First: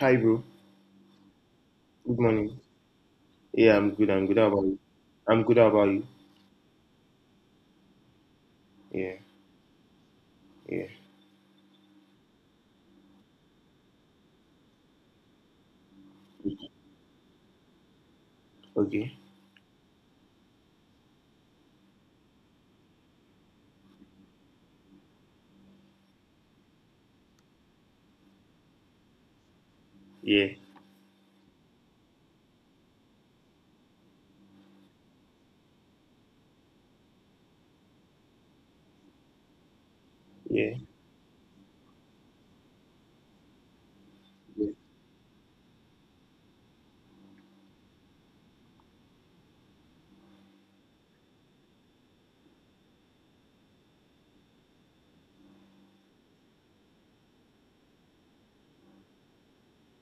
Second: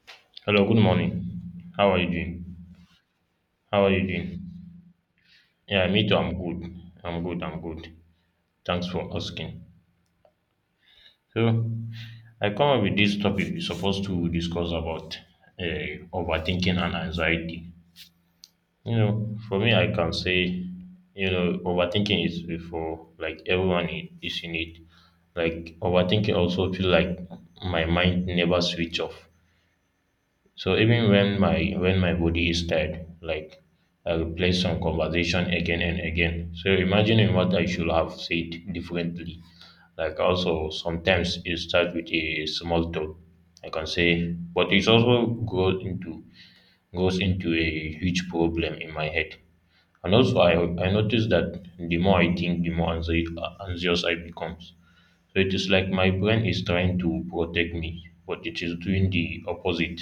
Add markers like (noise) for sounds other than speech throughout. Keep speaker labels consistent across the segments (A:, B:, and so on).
A: Hi, bro.
B: Hello, good morning. How are you
A: Good
B: doing?
A: morning. Yeah,
B: How are
A: I'm
B: you
A: good. I'm good.
B: doing?
A: How about you? I'm good. How
B: Yeah,
A: about
B: me
A: you?
B: too. I'm good. I'm good. Thanks for
A: Yeah,
B: asking.
A: yeah.
B: So, I come up with this topic we're supposed to discuss about overthinking and anxiety.
A: Okay.
B: For me, I can say, overthinking is for like everyone is in it. Like overthinking also feel like my mind never switch off.
A: Yeah,
B: So even when my body is tired, like I will play some conversation again and again. So imagining what I should have said differently. Like also
A: yeah,
B: sometimes it starts with a small talk. I can say,
A: yeah,
B: but it also goes into a huge problem in my head. And also, I notice that the more I think, the more anxious I become. So it is like my brain is trying to protect me, but it is doing the opposite.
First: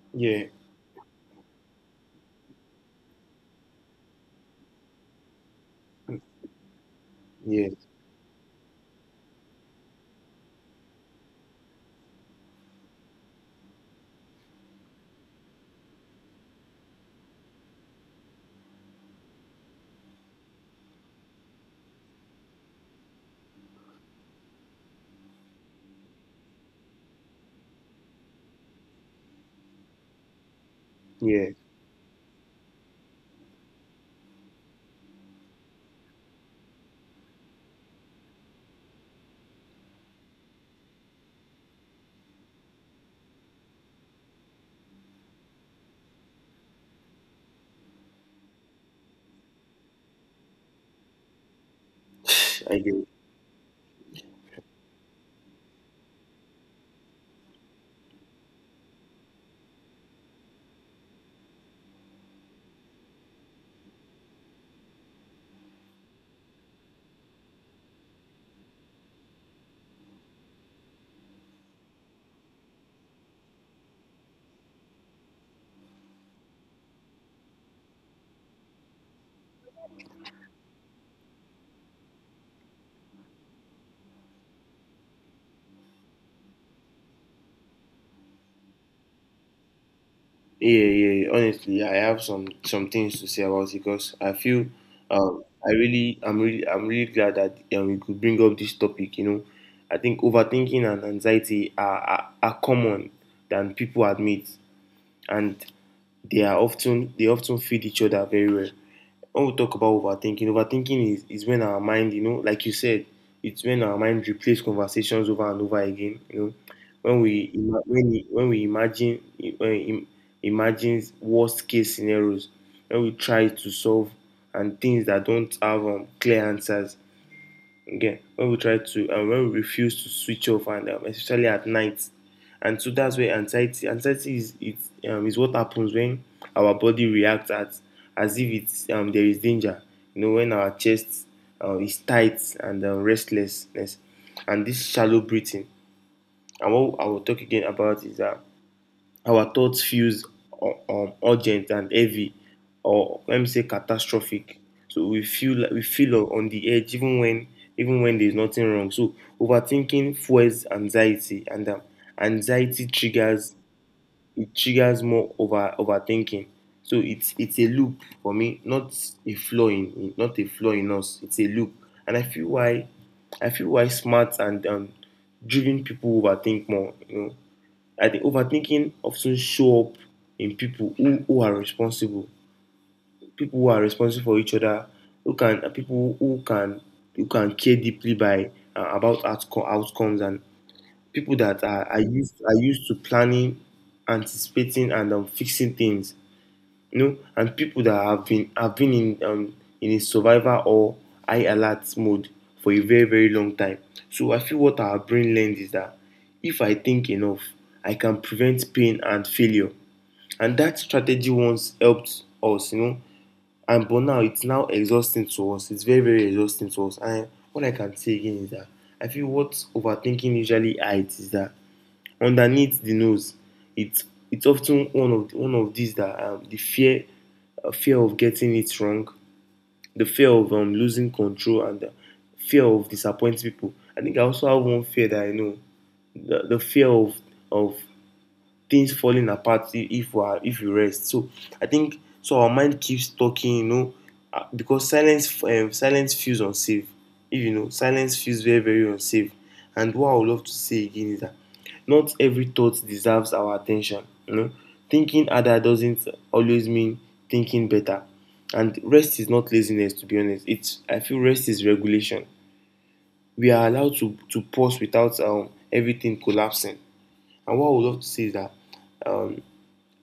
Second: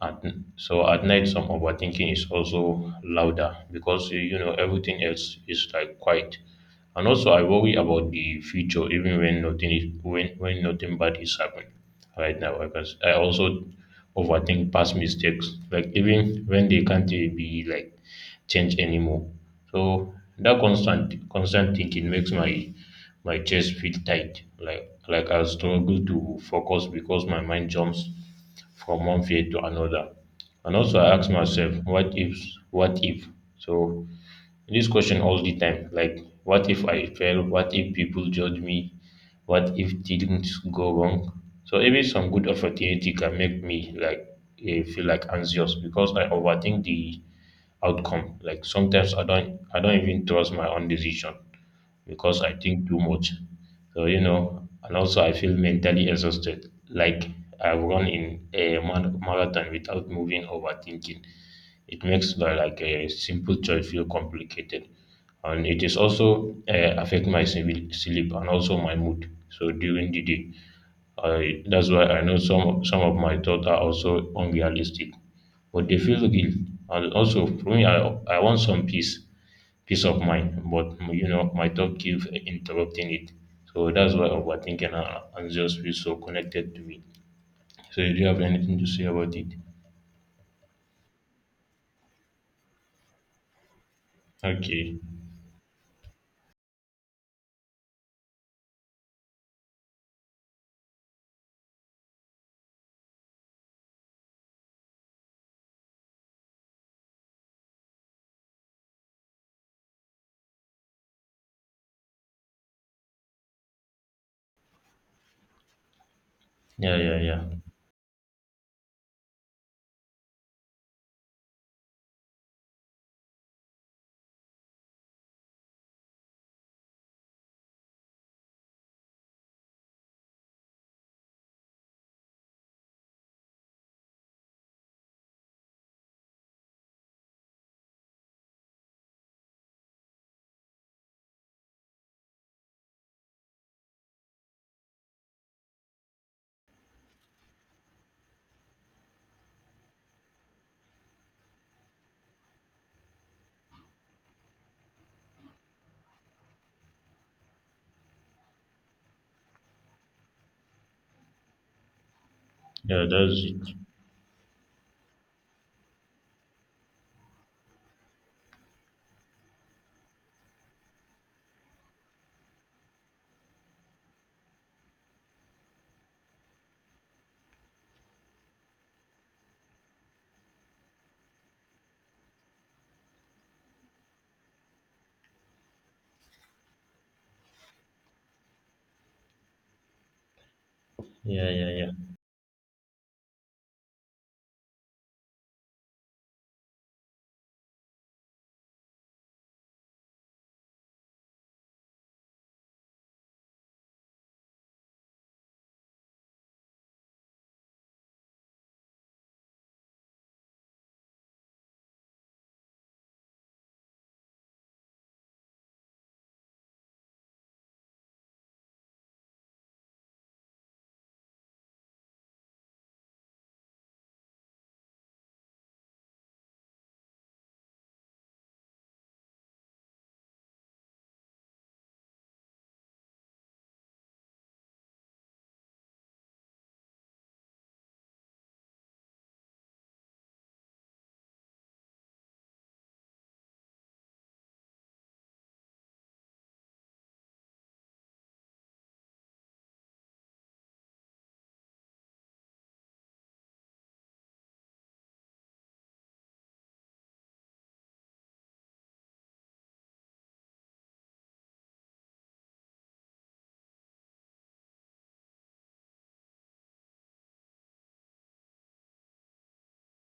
B: At,
A: yeah,
B: so at night, some overthinking is also louder because you know everything else is like quiet. And also, I
A: yeah,
B: worry about the future, even when nothing is when nothing bad is happening right now. Because I also overthink past mistakes, like even when they can't be like changed anymore. So that constant thinking makes my chest feel tight, like I struggle to focus because my mind jumps from one faith to another. And also, I ask
A: yeah.
B: myself, what if? So, this question all the time, like, what if I fail? What if people judge me? What if things go wrong? So, even some good opportunity can make me like feel like anxious because I overthink the outcome. Like sometimes I don't even trust my own decision because I
A: I
B: think
A: get.
B: too
A: It.
B: much. So and also I feel mentally exhausted. Like I've run in a marathon without moving overthinking. It makes the, like a simple choice feel complicated, and it is also affect my sleep and also my mood. So during the day, that's why I know some of my thoughts are also unrealistic, but they feel real. And also for me, I want some peace of mind, but you know, my thought keep interrupting it. So that's why overthinking and anxious feel so connected to me. So do you have anything to say about it?
A: Yeah, yeah, yeah. Honestly, yeah, I have some things to say about it because I feel
B: Okay.
A: I'm really glad that we could bring up this topic. You know, I think overthinking and anxiety are common than people admit, and they often feed each other very well. When we talk about overthinking, overthinking is when our mind, you know, like you said, it's when our mind replays conversations over and over again. You know,
B: Yeah,
A: when
B: yeah, yeah.
A: we ima- when we, when we imagine when we im, imagines worst case scenarios, when we try to solve and things that don't have clear answers, yeah, when we refuse to switch off, and especially at night. And so that's where anxiety is what happens when our body reacts at as if it's there is danger. You know, when our chest is tight, and restlessness, and this shallow breathing. And what I will talk again about is that our thoughts feels urgent and heavy, or let me say catastrophic. So we feel on the edge even when there's nothing wrong. So overthinking fuels anxiety, and anxiety
B: Yeah, that's
A: triggers
B: it.
A: it triggers more overthinking. So it's a loop for me, not a flaw in not a flaw in us. It's a loop, and I feel why smart and driven people overthink more. You know, I think overthinking often show up in people who are responsible, people who are responsible for each other, who can people who can care deeply by about outcomes, and people
B: Yeah,
A: that
B: yeah, yeah.
A: are used to planning, anticipating, and fixing things, you know, and people that have been in a survivor or high alert mode for a very, very long time. So I feel what our brain learned is that if I think enough, I can prevent pain and failure. And that strategy once helped us, you know. And But now exhausting to us. It's very, very exhausting to us. And what I can say again is that I feel what overthinking usually hides is that underneath the nose. It's it's often one of these that the fear fear of getting it wrong, the fear of losing control, and the fear of disappointing people. I think I also have one fear that I know, the fear of things falling apart if we rest. So I think so our mind keeps talking, you know, because silence feels unsafe. If You know, silence feels very, very unsafe. And what I would love to say again is that not every thought deserves our attention. You know, thinking harder doesn't always mean thinking better. And rest is not laziness, to be honest. It's I feel rest is regulation. We are allowed to pause without everything collapsing. And what I would love to say is that um,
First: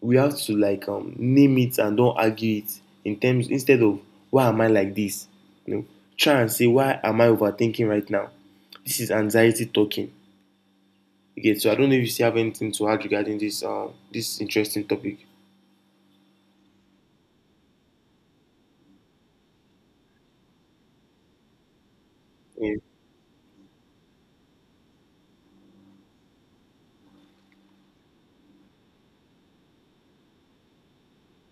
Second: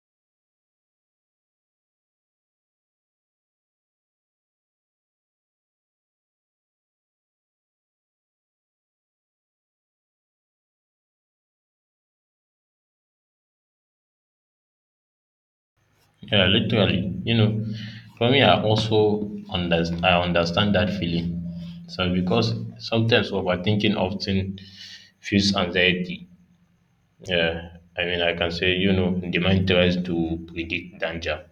A: we have to like name it and don't argue it, in terms instead of, why am I like this? You know, try and say, why am I overthinking right now? This is anxiety talking. Okay, so I don't know if you still have anything to add regarding this interesting topic.
B: Yeah, literally. You know, for me, I also understand. I understand that feeling. So because
A: Yeah,
B: sometimes overthinking often feels anxiety. Yeah, I mean, I can say, you know, the mind tries to predict danger.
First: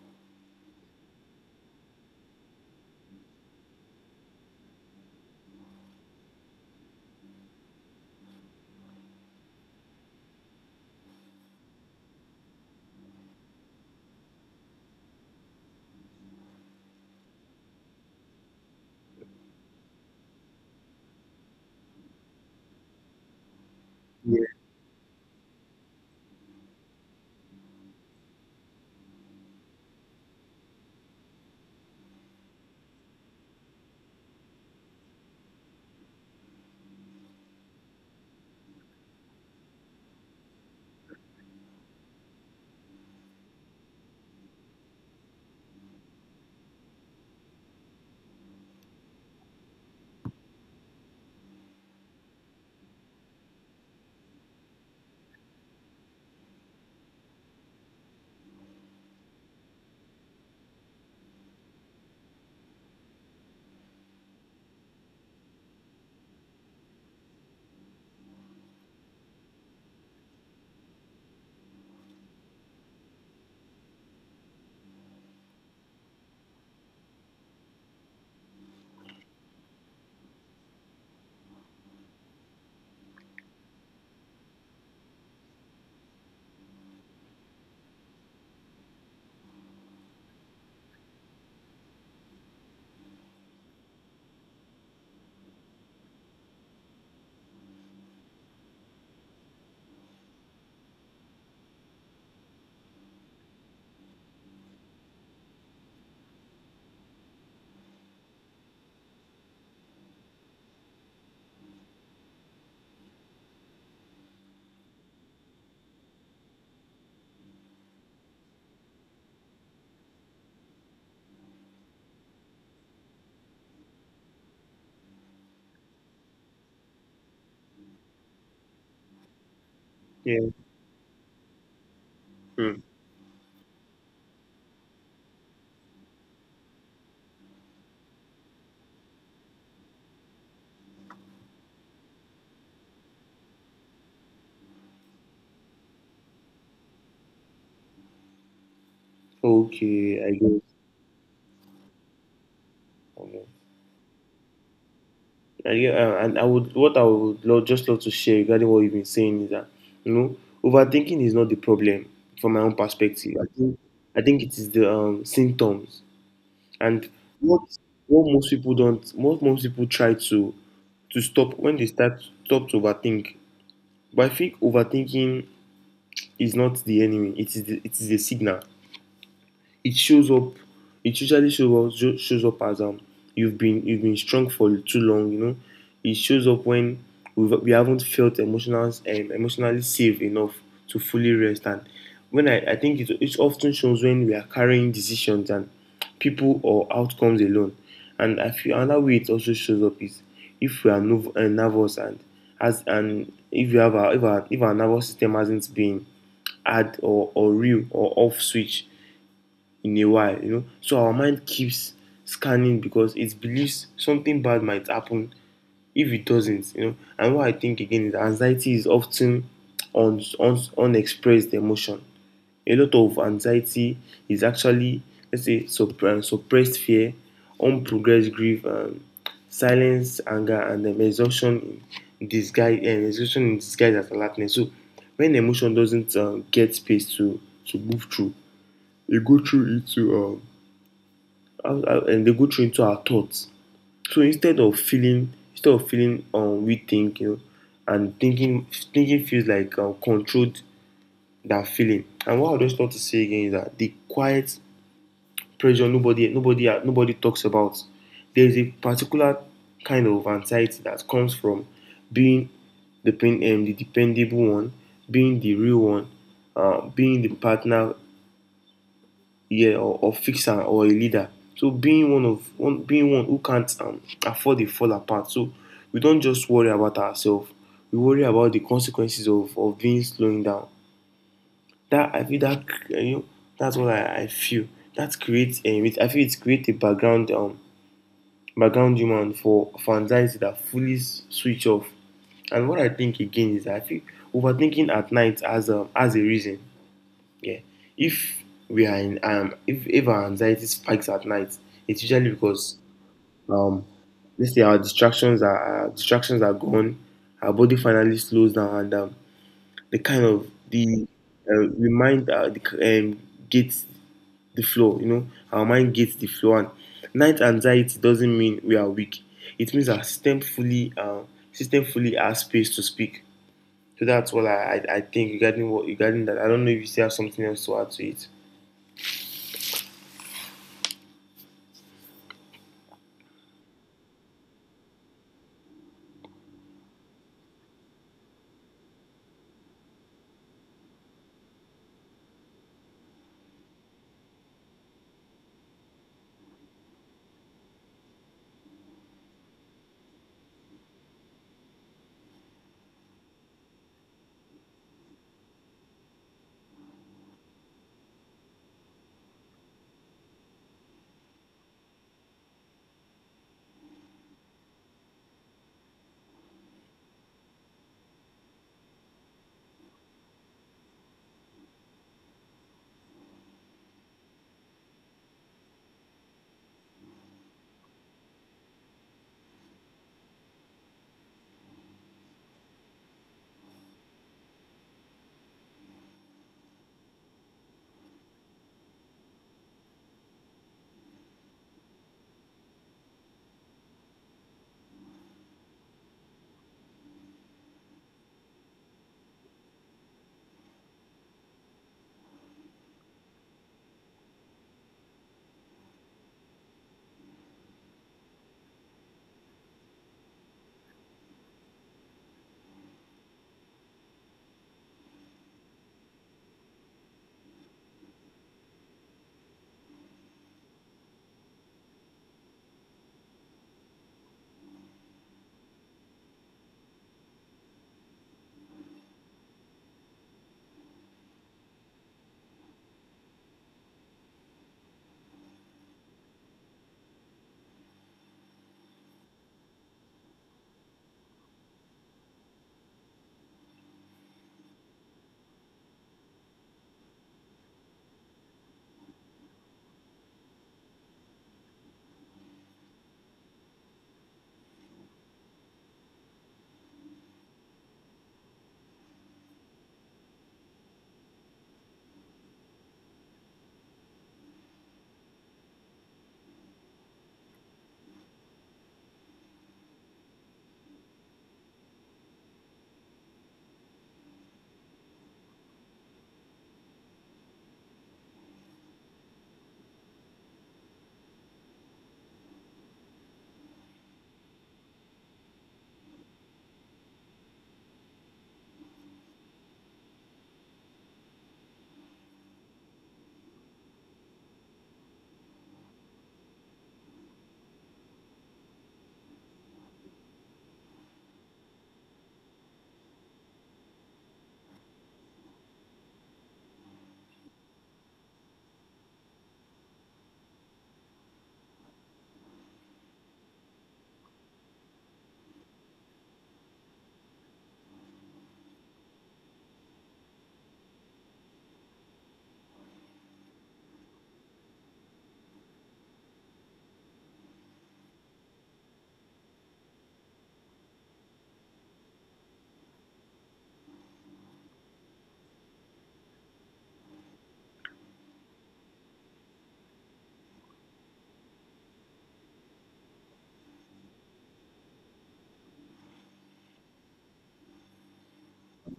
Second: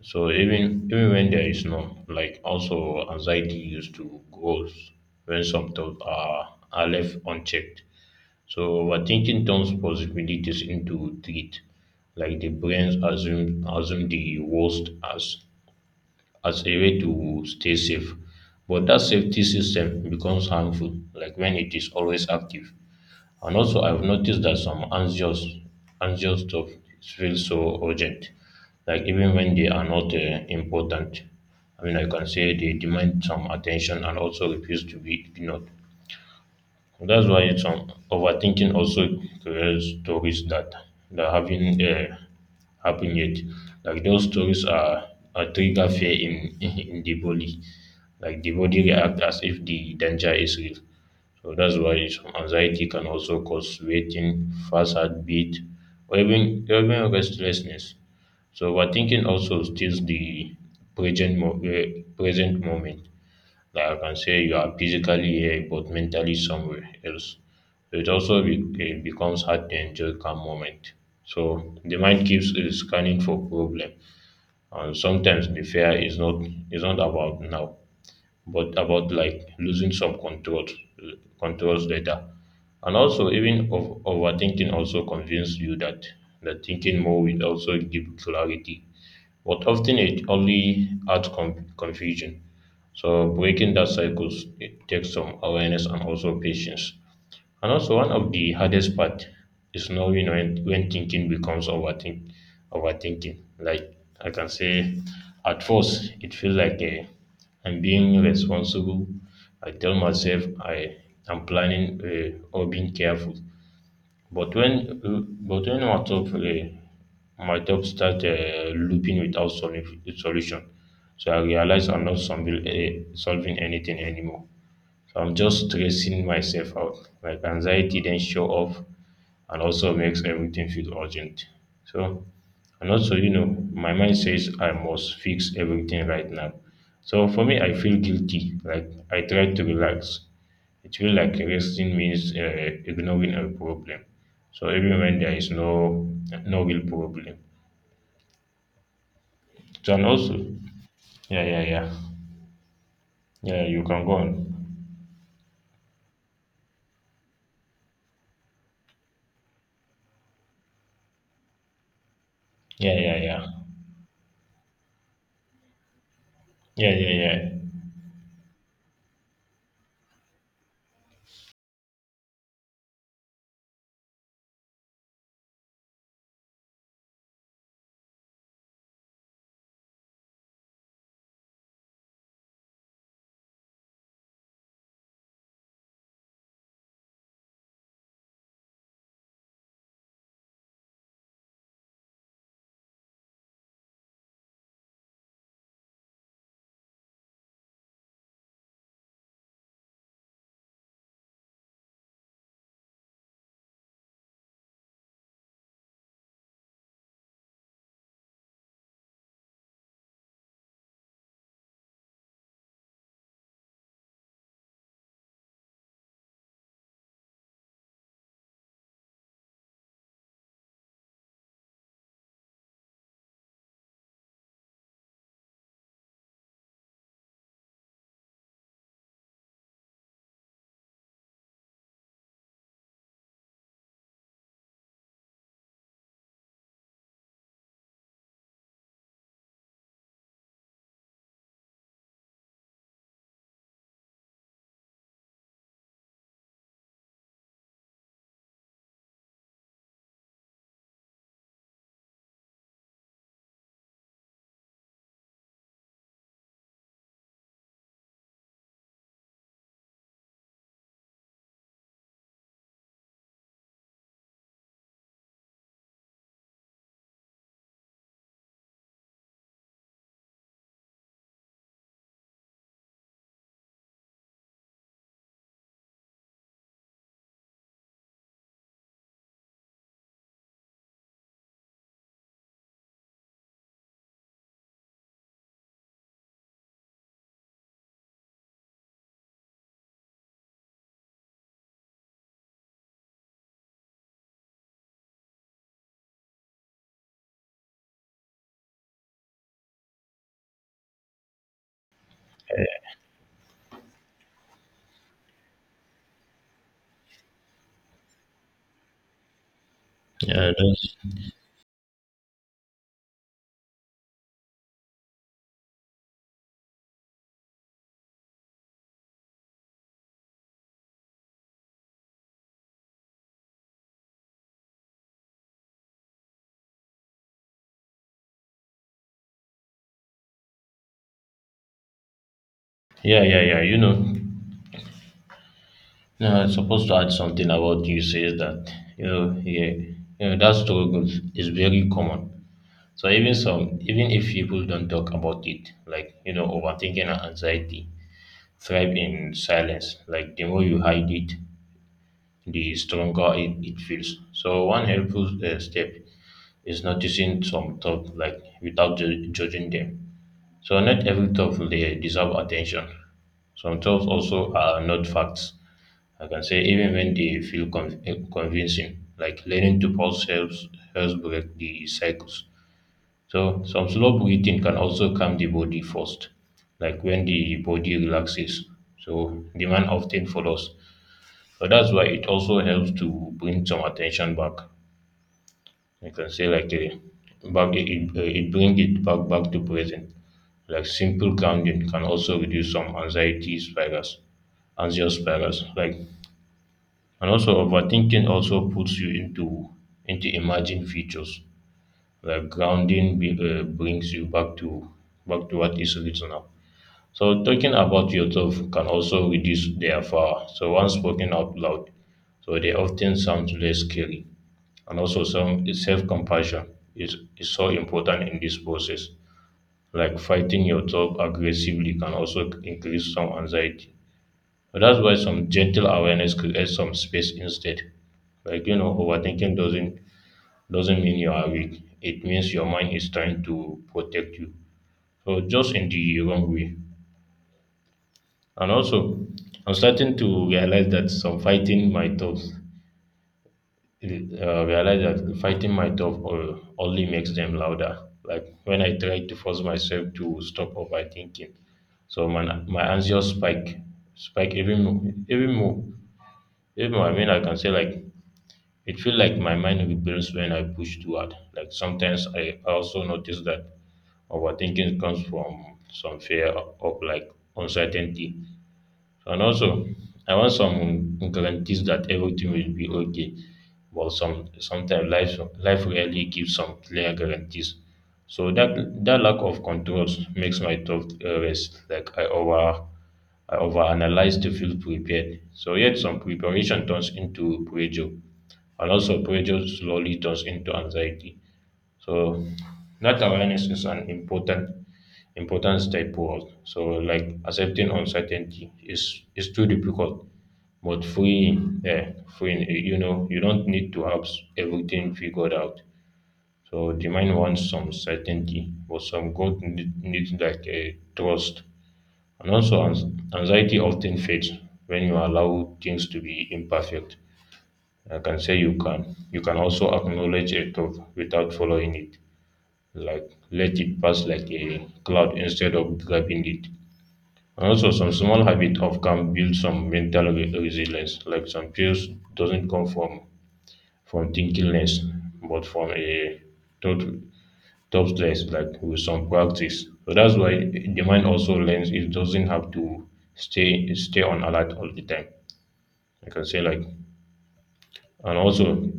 B: So even when there is none, like also anxiety used to grows when some thoughts are left unchecked. So overthinking turns possibilities into threat. Like the brain assume the worst as a way to stay safe. But that safety system becomes harmful, like when it is always active. And also, I've noticed
A: yeah,
B: that anxious stuff feels so urgent, like even when they are not important. I mean, I can say they demand some attention and also refuse to be ignored. That's why it's Overthinking also creates stories that that haven't happened yet. Like those stories are a trigger fear in (laughs) in the body. Like the body react as if the danger is real. So that's why anxiety can also cause waiting, fast heartbeat, or even restlessness. So overthinking also steals the present moment. That I can say you are physically here but mentally somewhere else. So it also it becomes hard to enjoy calm moment. So the mind keeps scanning for problem, and sometimes the fear is not about now, but about like losing some controls later. And also, overthinking also convinces you that that thinking more will also give clarity, but often it only adds confusion. So breaking that cycle, it takes some awareness and also patience. And also one of the hardest part is knowing when thinking becomes overthinking. Like I can say at first it feels like I'm being responsible. I tell myself I am planning or being careful. But when but when my top start looping without solution, so I realized I'm not solving anything anymore. So I'm just stressing myself out. Like anxiety then show up and also makes
A: yeah.
B: everything feel urgent. So
A: Hmm.
B: and also, you know, my mind says I must fix everything right now. So for me, I feel guilty. Like I try to relax. It feels like resting means ignoring a problem. So even when there is no real problem. So and
A: Okay, I
B: also,
A: guess.
B: yeah, yeah, yeah,
A: Okay.
B: yeah. You can go on.
A: I get, and I would what I would love, just love to share regarding what you've been saying is that, you know, overthinking is not the problem. From my own
B: Yeah, yeah,
A: perspective, I
B: yeah,
A: think I think it is the symptoms.
B: yeah,
A: And
B: yeah,
A: what what most people don't, what most people try to stop when they start stop to overthink. But I think overthinking is not the enemy. It is the signal. it shows up it usually shows up as you've been strong for too long, you know. It shows up when we haven't felt emotionally safe enough to fully rest, and I think it often shows when we are carrying decisions and people or outcomes alone. And I feel another way it also shows up is if we are nervous, and as and if you have a, if our nervous system hasn't been add or real or off switch in a while, you know. So our mind keeps scanning because it believes something bad might happen if it doesn't, you know. And what I think again is, anxiety is often unexpressed emotion. A lot of anxiety is actually, let's say, suppressed fear, unprogressed grief, silence, anger, and exhaustion in disguise. Exhaustion in disguise as alertness. So when emotion doesn't get space to move through, you go through it to and they go through into our thoughts. So instead of feeling, we think, you know, and thinking feels like controlled that feeling. And what I just want to say again is that the quiet pressure nobody talks about. There is a particular kind of anxiety that comes from being the dependable one, being the real one, being the partner, yeah, or fixer or a leader. So being being one who can't afford a fall apart. So we don't just worry about ourselves. We worry about the consequences of being slowing down. That, I feel that, you know, that's what I feel. That creates I feel it creates a background background human for anxiety that fully switch off. And what I think again is that I feel overthinking at night as a reason. Yeah. If we are in If our anxiety spikes at night, it's usually because um let's say our distractions are gone, our body finally slows down, and the kind of
B: yeah. Yeah,
A: the the mind gets the flow, you know, our mind gets the flow, and night anxiety doesn't mean we are weak. It means our system fully has space to speak. So that's what I think regarding what regarding that. I don't know if you still have something else to add to it.
B: yeah, yeah, yeah. You know, no, I was supposed to add something about you says that, you know, yeah, you know, that struggle is very common. So even some, even if people don't talk about it, like you know, overthinking and anxiety thrive in silence. Like the more you hide it, the stronger it feels. So one helpful step is noticing some thought, like without judging them. So not every thought will deserve attention. Some thoughts also are not facts. I can say even when they feel convincing, like learning to pause helps break the cycles. So some slow breathing can also calm the body first, like when the body relaxes. So the man often follows. So that's why it also helps to bring some attention back. You can say like a back it, it, it bring it back back to present. Like simple grounding can also reduce some anxious spirals. Like and also overthinking also puts you into imagined futures. Like brings you back to what is written now. So talking about yourself can also reduce their power. So once spoken out loud, so they often sound less scary, and also some self-compassion is so important in this process. Like fighting your thought aggressively can also increase some anxiety. So that's why some gentle awareness creates some space instead. Like you know, overthinking doesn't mean you are weak. It means your mind is trying to protect you. So just in the wrong way. And also, I'm starting to realize that some fighting my thoughts realized that fighting my only makes them louder. Like when I try to force myself to stop overthinking, so my anxious spike even more, even more, even more. I mean, I can say like it feels like my mind rebels when I push too hard. Like sometimes I also notice that overthinking comes from some fear of like uncertainty, and also, I want some guarantees that everything will be okay. But some sometimes life rarely gives some clear guarantees. So that that lack of controls makes my thought rest. Like I overanalyze to feel prepared. So yet some preparation turns into pressure, and also pressure slowly turns into anxiety. So that awareness is an important step forward. So like accepting uncertainty is too difficult, but freeing, yeah, freeing. You know, you don't need to have everything figured out. So the mind wants some certainty, but some growth needs like a trust. And also, anxiety often fades when you allow things to be imperfect. I can say you can. You can also acknowledge a truth without following it, like let it pass like a cloud instead of grabbing it. And also, some small habit of can build some mental resilience. Like some peace doesn't come from thinkingness, but from a thought top stress, like with some practice. So that's why the mind also learns. It doesn't have to stay on alert all the time. I can say like, and also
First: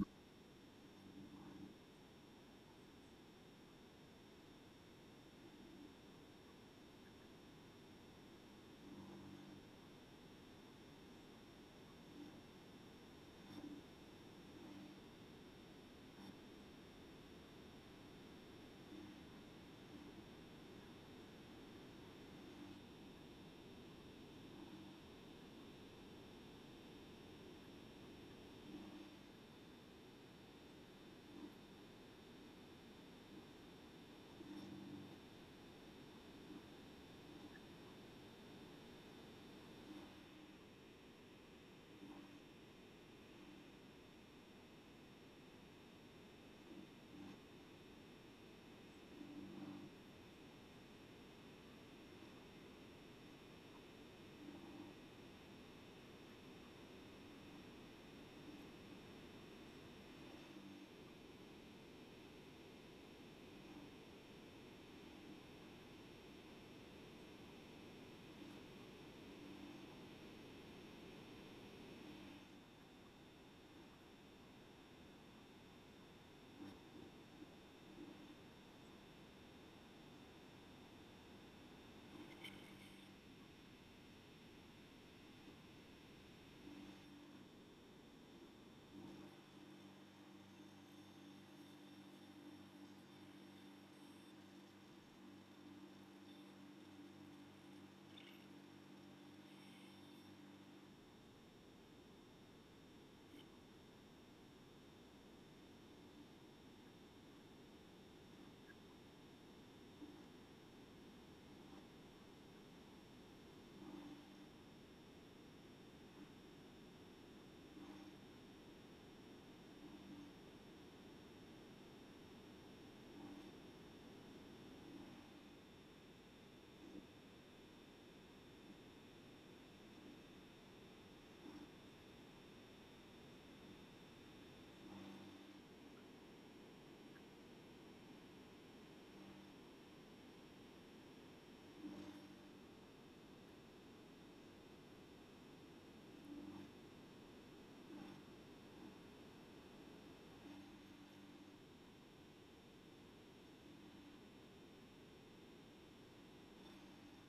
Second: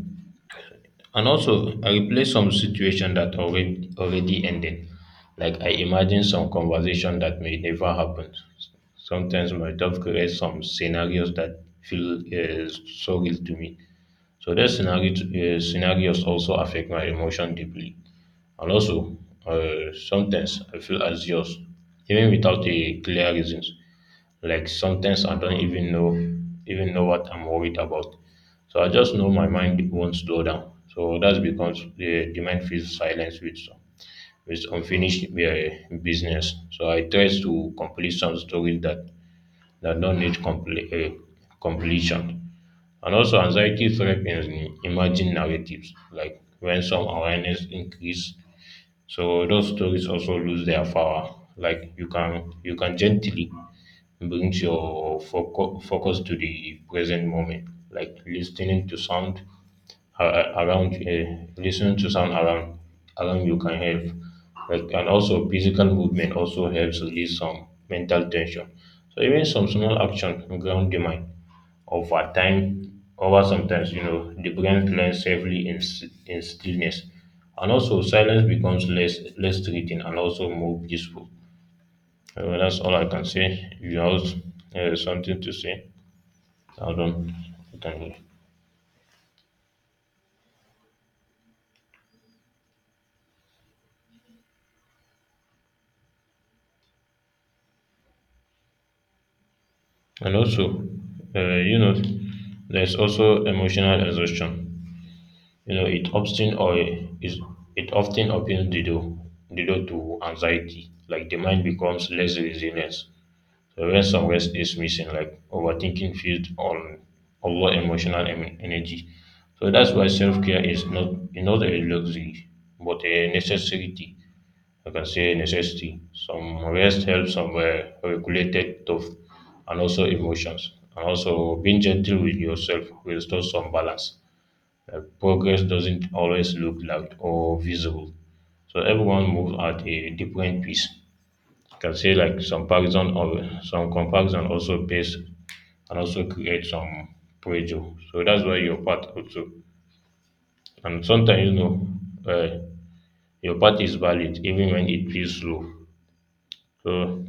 B: and also, I replay some situation that already ended. Like I imagine some conversation that may never happen. Sometimes my myself create some scenarios that feel so real to me. So those scenarios also affect my emotion deeply. And also, sometimes I feel anxious even without a clear reasons. Like sometimes I don't even know what I'm worried about. So I just know my mind won't slow down. So that's because the mind feels silence with unfinished business. So I try to complete some stories that that don't need complete completion. And also anxiety thrive in emerging narratives, like when some awareness increase, so those stories also lose their power. Like you can gently brings your focus to the present moment, like listening to sound a- around listening to sound around you can help. Like and also physical movement also helps release some mental tension, so even some small action ground the mind over time. Over sometimes you know the brain learns safely in, in stillness, and also silence becomes less threatening and also more peaceful. Well, that's all I can say. If you have something to say, Adam? You can. And also, uh, you know, there's also emotional exhaustion. You know, is it often opens the door to anxiety. Like the mind becomes less resilient. So when some rest is missing, like overthinking feeds on energy. So that's why self care is not a luxury, but a necessity. I can say necessity. Some rest helps some regulated stuff and also emotions. And also being gentle with yourself restores some balance. Progress doesn't always look loud or visible. So everyone moves at a different pace. I can say like some comparison also pays and also create some pressure. So that's why your part also. And sometimes you know uh, your part is valid even when it feels slow. So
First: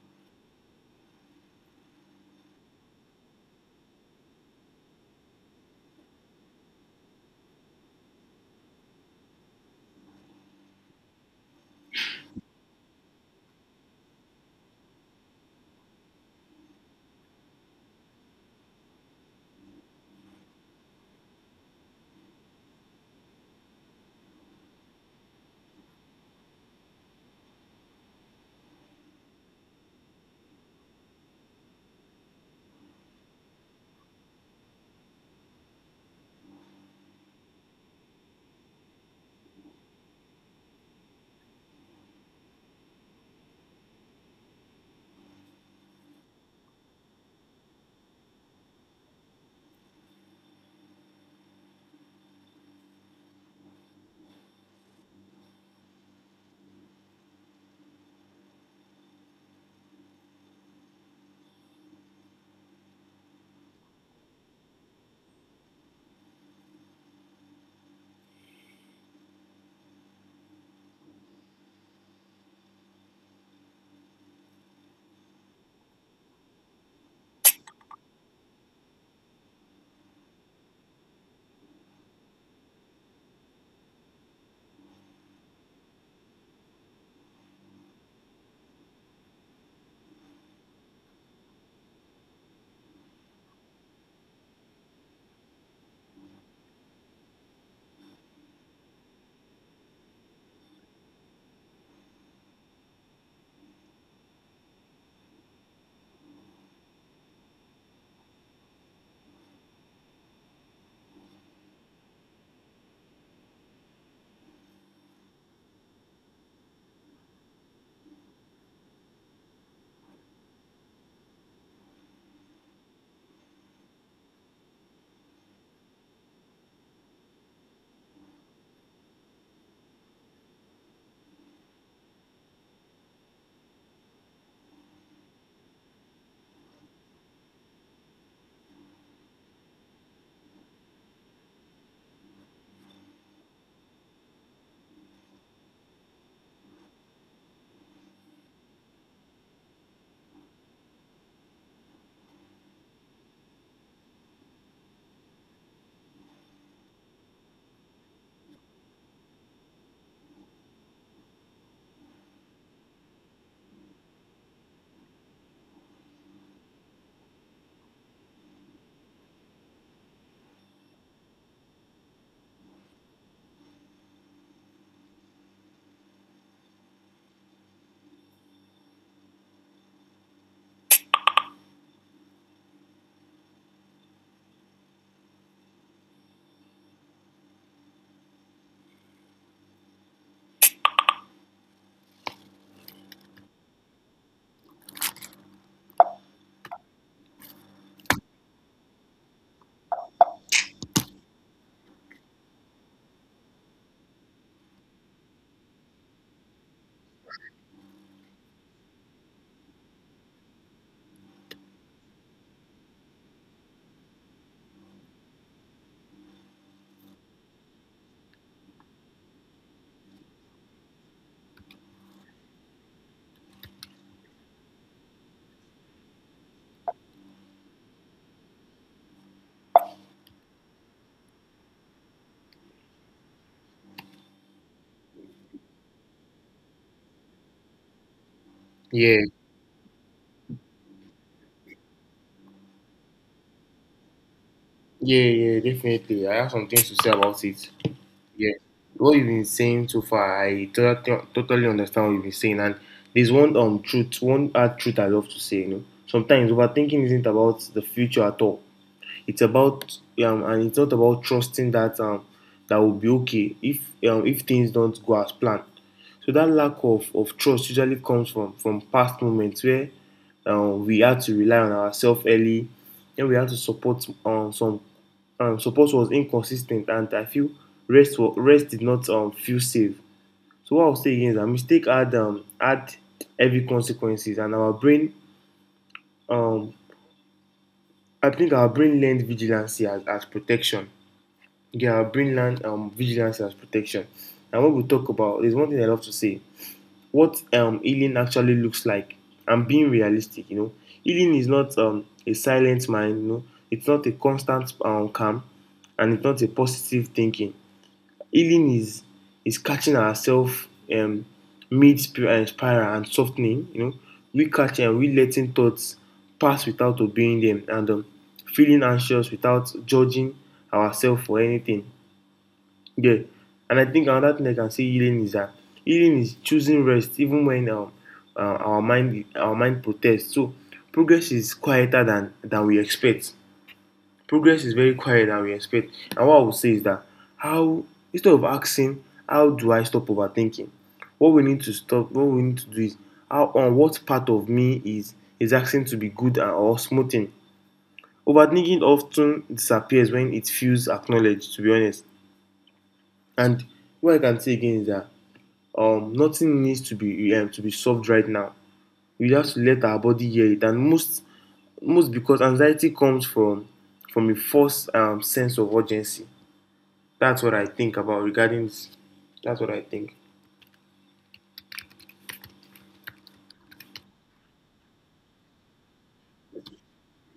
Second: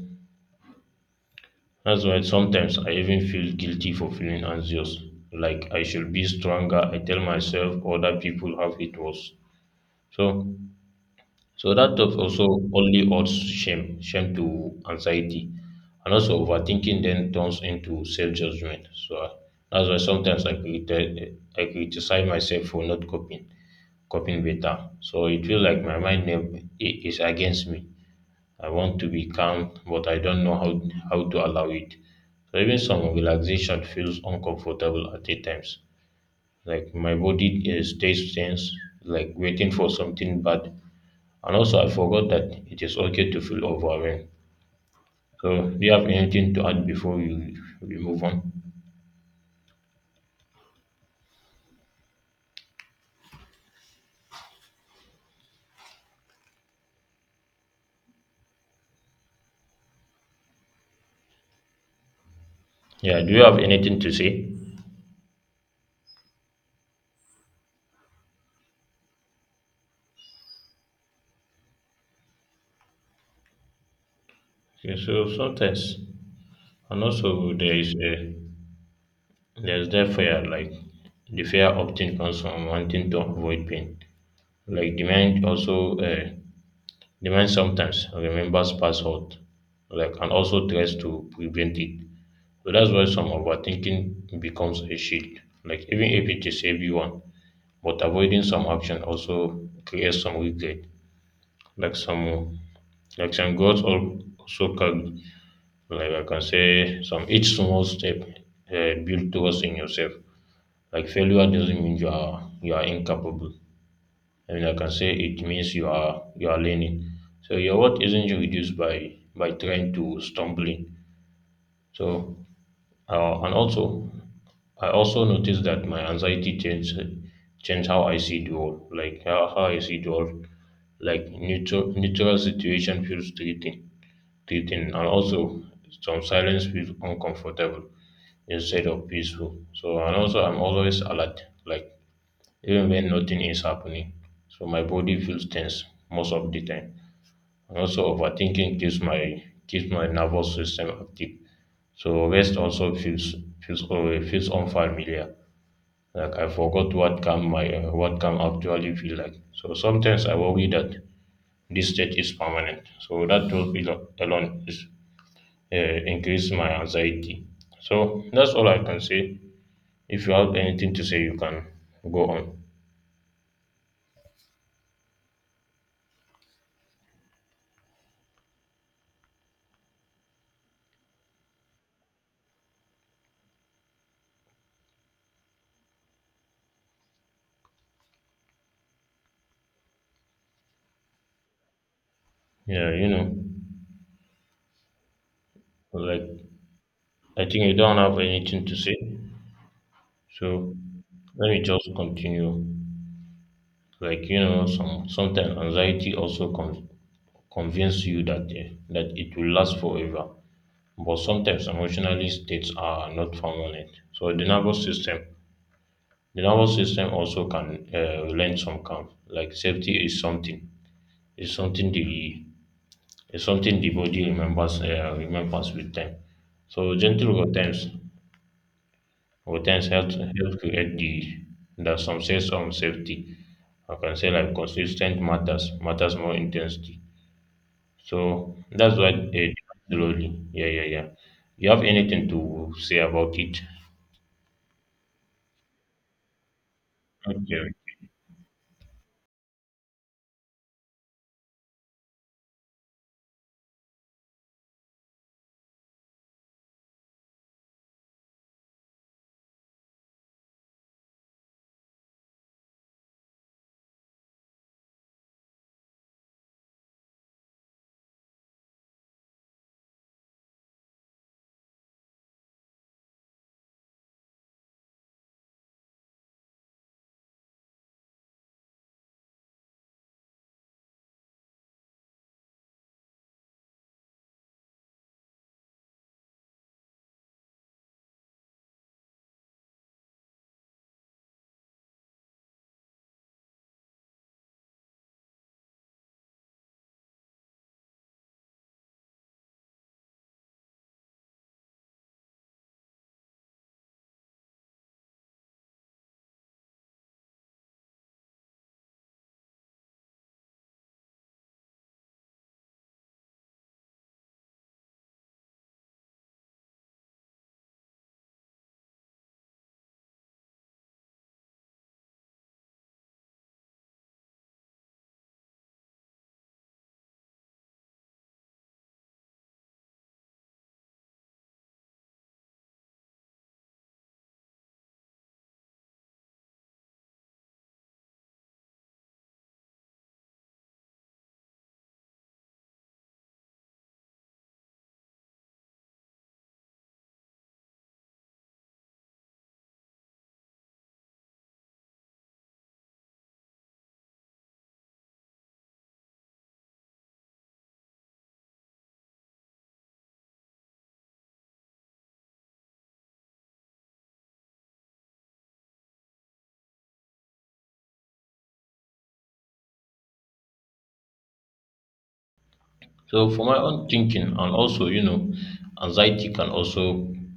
B: that's why sometimes I even feel guilty for feeling anxious. Like I should be stronger. I tell myself other people have it worse. So so that thought also only adds shame to anxiety. And also overthinking then turns into self-judgment. So that's why sometimes I criticize myself for not coping better. So it feels like my mind never, I- is against me. I want to be calm, but I don't know how to allow it. So even some relaxation feels uncomfortable at the times. Like my body stays tense, like waiting for something bad. And also, I forgot that it is okay to feel overwhelmed. So, do you have anything to add before we move on? Yeah, do you have anything to say? Okay, so sometimes, and also there is a there's that fear, like the fear of thing comes from wanting to avoid pain. Like demand also demand sometimes remembers password, like and also tries to prevent it. So that's why some overthinking becomes a shield, like even if it is heavy one. But avoiding some action also creates some regret. Like some, like some goals also can, like I can say some each small step build trust in yourself. Like failure doesn't mean you are incapable, and like I can say, it means you are learning. So your worth isn't reduced by trying to stumbling. So and also, I also noticed that my anxiety changed how I see the world, like how I see the world. Like neutral situation feels treating treating, and also some silence feels uncomfortable instead of peaceful. So and also I'm always alert, like even when nothing is happening. So my body feels tense most of the time. And also overthinking keeps my nervous system active. So rest also feels feels unfamiliar. Like I forgot what calm my what calm actually feel like. So sometimes I worry that this state is permanent. So that thought alone is increase my anxiety. So that's all I can say. If you have anything to say, you can go on. Yeah, you know, like I think you don't have anything to say. So let me just continue. Like you know, sometimes anxiety also convinces you that that it will last forever. But sometimes emotional states are not permanent. So the nervous system also can learn some calm. Like safety is something the is something the body remembers remembers with time. So gentle routines. Routines help create the that some says on safety. I can say like consistent matters more intensity. So that's what
A: Yeah.
B: it slowly. Yeah, yeah, yeah. You have anything to say about it?
A: Yeah, yeah, definitely. I have some things to say about it.
B: Okay.
A: Yeah, what you've been saying so far, I totally, totally understand what you've been saying. And there's one hard truth I love to say. You know, sometimes overthinking isn't about the future at all. It's about and it's not about trusting that that will be okay, if things don't go as planned. So that lack of trust usually comes from past moments where we had to rely on ourselves early, and we had to support some support was inconsistent, and I feel rest did not feel safe. So what I'll say again is that mistake had heavy consequences, and our brain um, I think our brain learned vigilance as protection. Yeah, brainland, vigilance and protection. And what we talk about is one thing I love to say: what healing actually looks like, and being realistic. You know, healing is not a silent mind. You know, it's not a constant calm, and it's not a positive thinking. Healing is catching ourselves um, mid spiral and softening. You know, we catch and we letting thoughts pass without obeying them, and feeling anxious without judging ourselves for anything, yeah. And I think another thing I can say healing is that healing is choosing rest even when our mind protests. So progress is quieter than we expect. Progress is very quiet than we expect. And what I would say is that, how instead of asking how do I stop overthinking, what we need to do is, how on what part of me is asking to be good and or smoothing. Overthinking often disappears when it feels acknowledged. To be honest, and what I can say again is that nothing needs to be solved right now. We have to let our body hear it and most because anxiety comes from a false sense of urgency. That's what I think about regarding this. That's what I think.
B: So for my own thinking, and also you know, anxiety can also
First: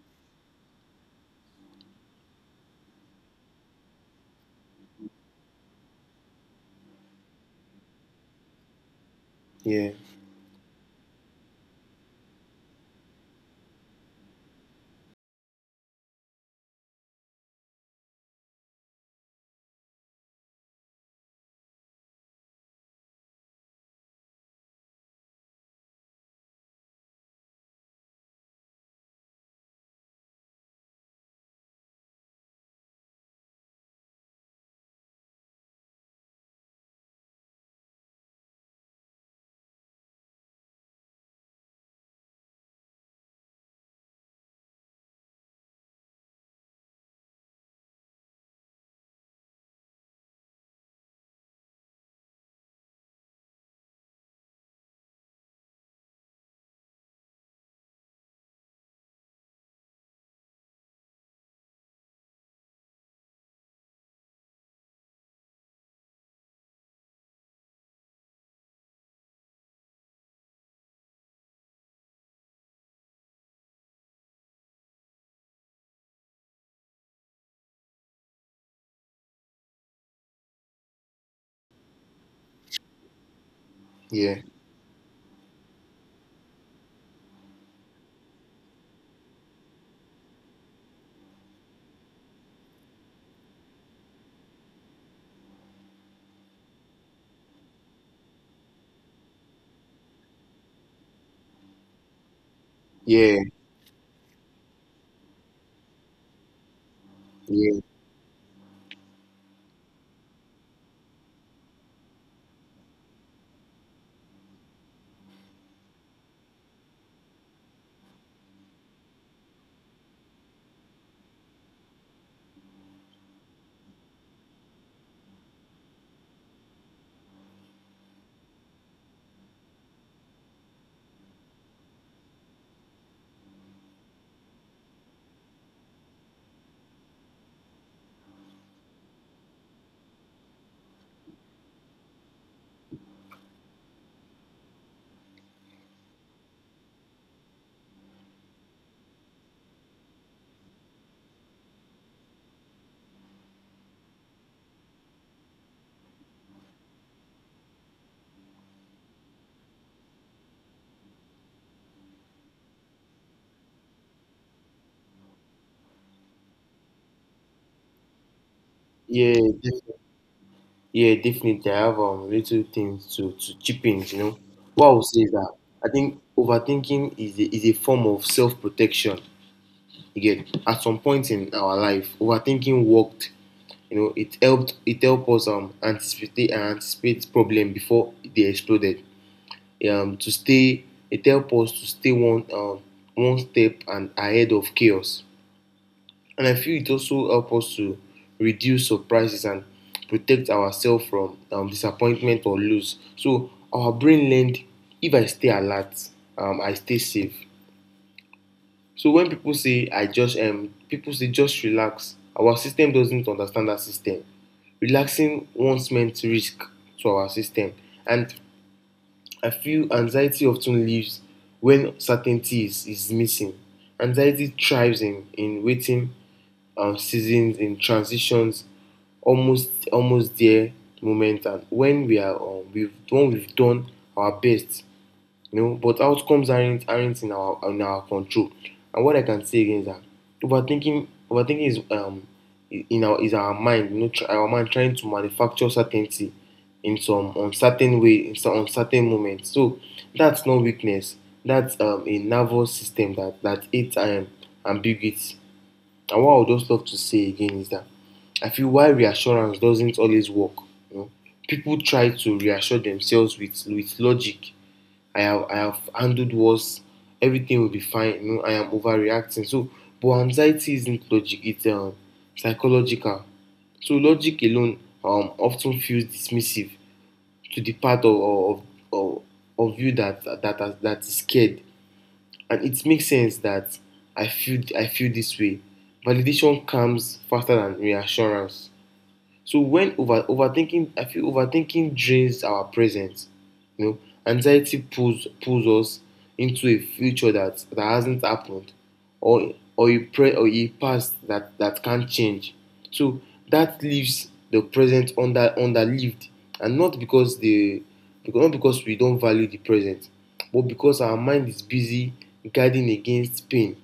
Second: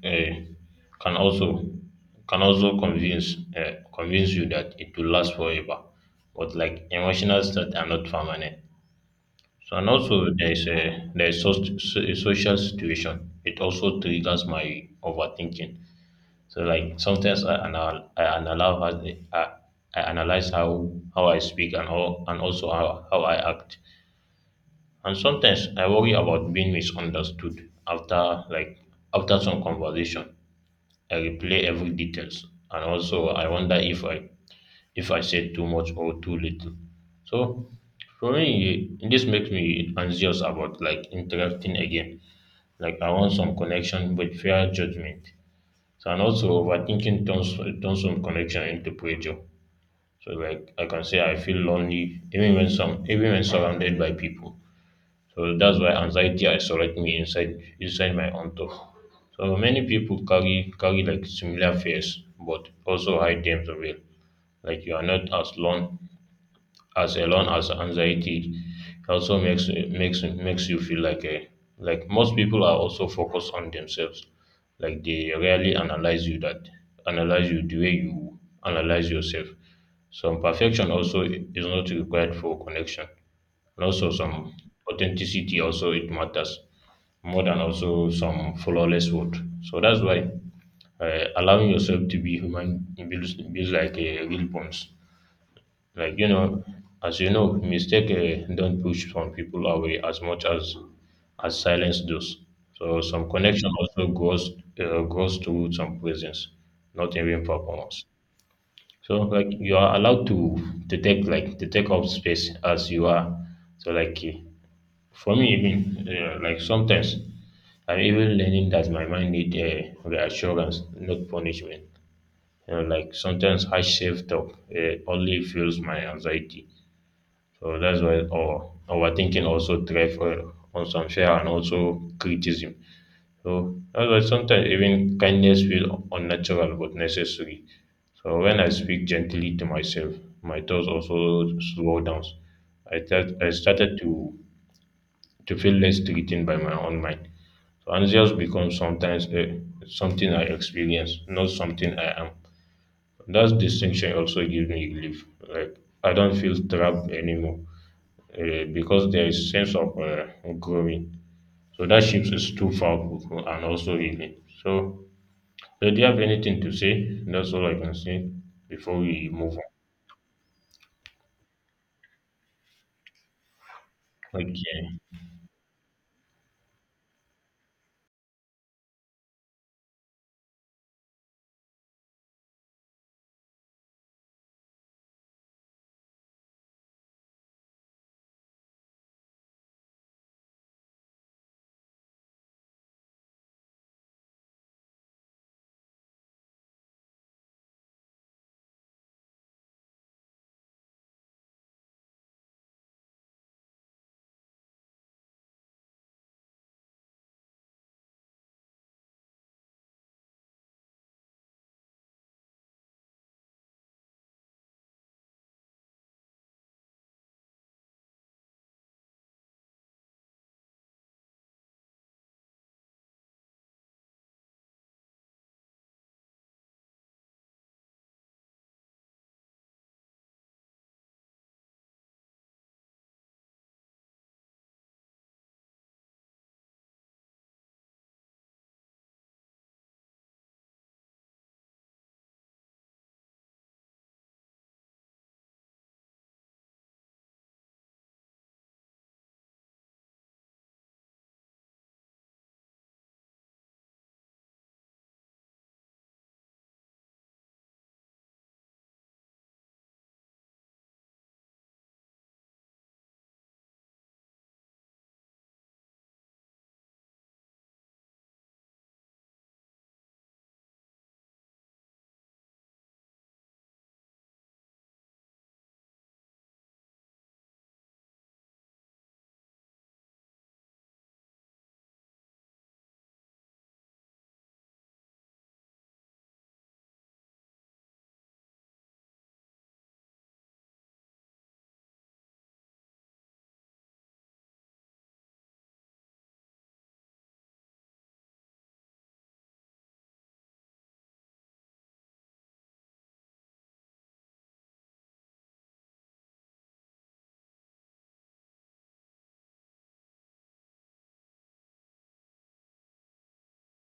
B: uh, can also convince convince you that it will last forever, but like emotional state are not permanent. So
A: Yeah,
B: and also a social situation. It also triggers my overthinking. So like sometimes analyze, I, I analyze how I speak and how and also how I act. And sometimes I worry about being misunderstood after, like after some conversation. I replay every details and also I wonder if I said too much or too little. So for me, this makes me anxious about like interacting again. Like I want some connection but fair judgment. So and also overthinking turns some connection into pressure. So like I can say I feel lonely even when surrounded by people. So that's why anxiety isolates me inside my own thought. So many people carry like similar fears but also hide them the real. Like you are not as lone as alone as anxiety. It also makes you feel like a like most people are also focused on themselves, like they rarely analyze you the way you analyze yourself. Some perfection also is not required for connection, and also some
A: yeah,
B: authenticity also it matters more than also some flawless word. So that's why allowing yourself to be human builds like a real bonds. Like you know, as you know, mistake don't push some people away as much as silence does. So some
A: yeah,
B: connection also goes goes to some presence, not even
A: yeah,
B: performance. So like you are allowed to take like to take up space as you are. So like for me even like sometimes I'm even learning that my mind need reassurance, not punishment. You know, like sometimes harsh self talk only fuels my anxiety. So that's why our thinking also thrive on some fear and also criticism. So that's why sometimes even kindness feel unnatural but necessary. So when I speak gently to myself, my thoughts also slow down. I started to feel less threatened by my own mind. So anxious becomes sometimes a, something I experience, not something I am. That distinction also gives me relief. Like I don't feel trapped anymore because there is sense of growing. So that shift is too powerful and also healing. So, so do you have anything to say? That's all I can say before we
A: yeah
B: move
A: def- yeah, definitely. I have little things to chip in,
B: on.
A: what I
B: Okay.
A: would say is that I think overthinking is a form of self-protection. You get at some point in our life, overthinking worked. You know, it helped us anticipate and anticipate problem before they exploded. To stay It helped us to stay one one step and ahead of chaos. And I feel it also helped us to reduce surprises and protect ourselves from disappointment or loss. So our brain learned, if I stay alert, I stay safe. So when people say just relax, our system doesn't understand that system. Relaxing once meant risk to our system. And I feel anxiety often lives when certainty is missing. Anxiety thrives in waiting seasons, in transitions, almost there moment, and when we've when we've done our best, you know, but outcomes aren't in our control. And what I can say again is that overthinking is in our is our mind, you know, our mind trying to manufacture certainty in some uncertain moment. So that's not weakness. That's a nervous system that hates ambiguity. And what I would just love to say again is that I feel why reassurance doesn't always work. You know, people try to reassure themselves with logic. I have handled worse. Everything will be fine. You know, I am overreacting. So, but anxiety isn't logic. It's psychological. So logic alone often feels dismissive to the part of, of you that is scared, and it makes sense that I feel this way. Validation comes faster than reassurance. So when over overthinking, I feel overthinking drains our present. You know, anxiety pulls us into a future that hasn't happened, or a past that can't change. So that leaves the present under underlived, and not because not because we don't value the present, but because our mind is busy guarding against pain.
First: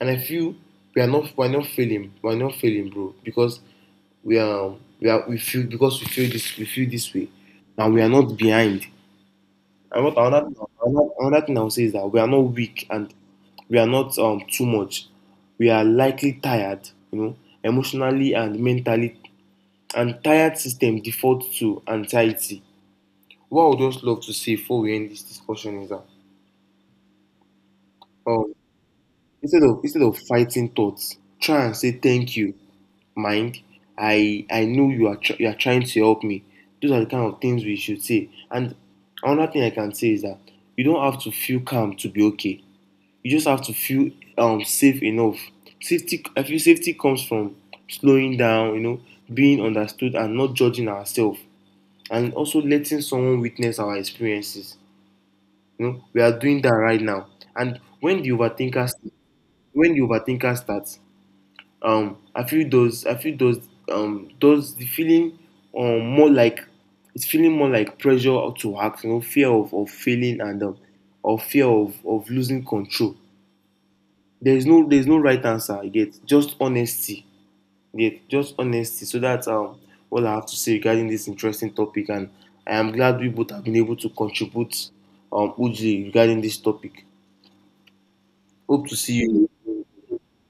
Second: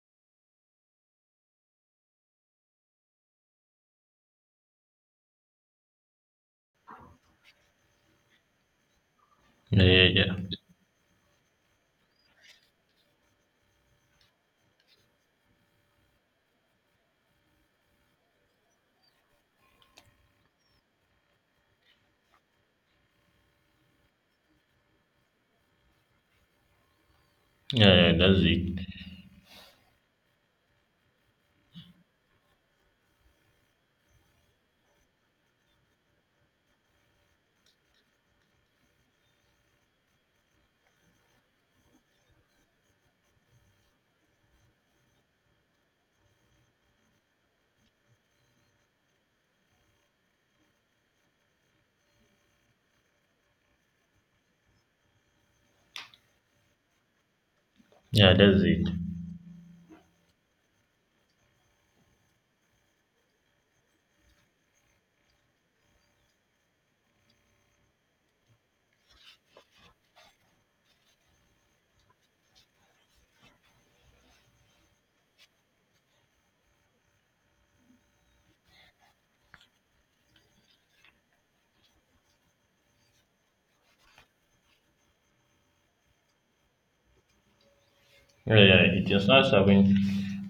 A: And I feel we are not failing, bro, because we are, we are we feel this way and we are not behind.
B: Yeah,
A: And
B: yeah,
A: what
B: yeah.
A: another thing, another, another thing I'll say is that we are not weak and we are not too much. We are likely tired, you know, emotionally and mentally. And tired system defaults to anxiety. What I would just love to say before we end this discussion is that
B: Yeah, yeah, that's
A: um,
B: it.
A: instead of fighting thoughts, try and say thank you. Mind, I know you are you are trying to help me. Those are the kind of things we should say. And another thing I can say is that you don't have to feel calm to be okay. You just have to feel safe enough. Safety I feel safety comes from slowing down, you know, being understood and not judging ourselves, and also letting someone witness our experiences. You know, we are doing that right now. And
B: Yeah, that's it.
A: when the overthinker starts, I feel those the feeling, more like it's feeling more like pressure to act, you know, fear of failing and or fear of losing control. There is no right answer. I get just honesty. Yeah, just honesty. So that's all I have to say regarding this interesting topic, and I am glad we both have been able to contribute Uji regarding this topic.
B: Yeah, yeah.
A: Hope to
B: It
A: see
B: was
A: you.
B: nice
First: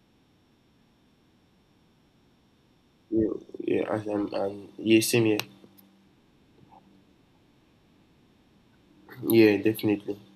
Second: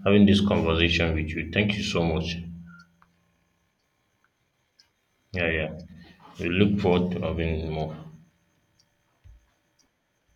B: having this conversation with you. Thank you so much.
A: Yeah, yeah, and yeah, same here.
B: Yeah, yeah. We look forward to having more.
A: Yeah, definitely.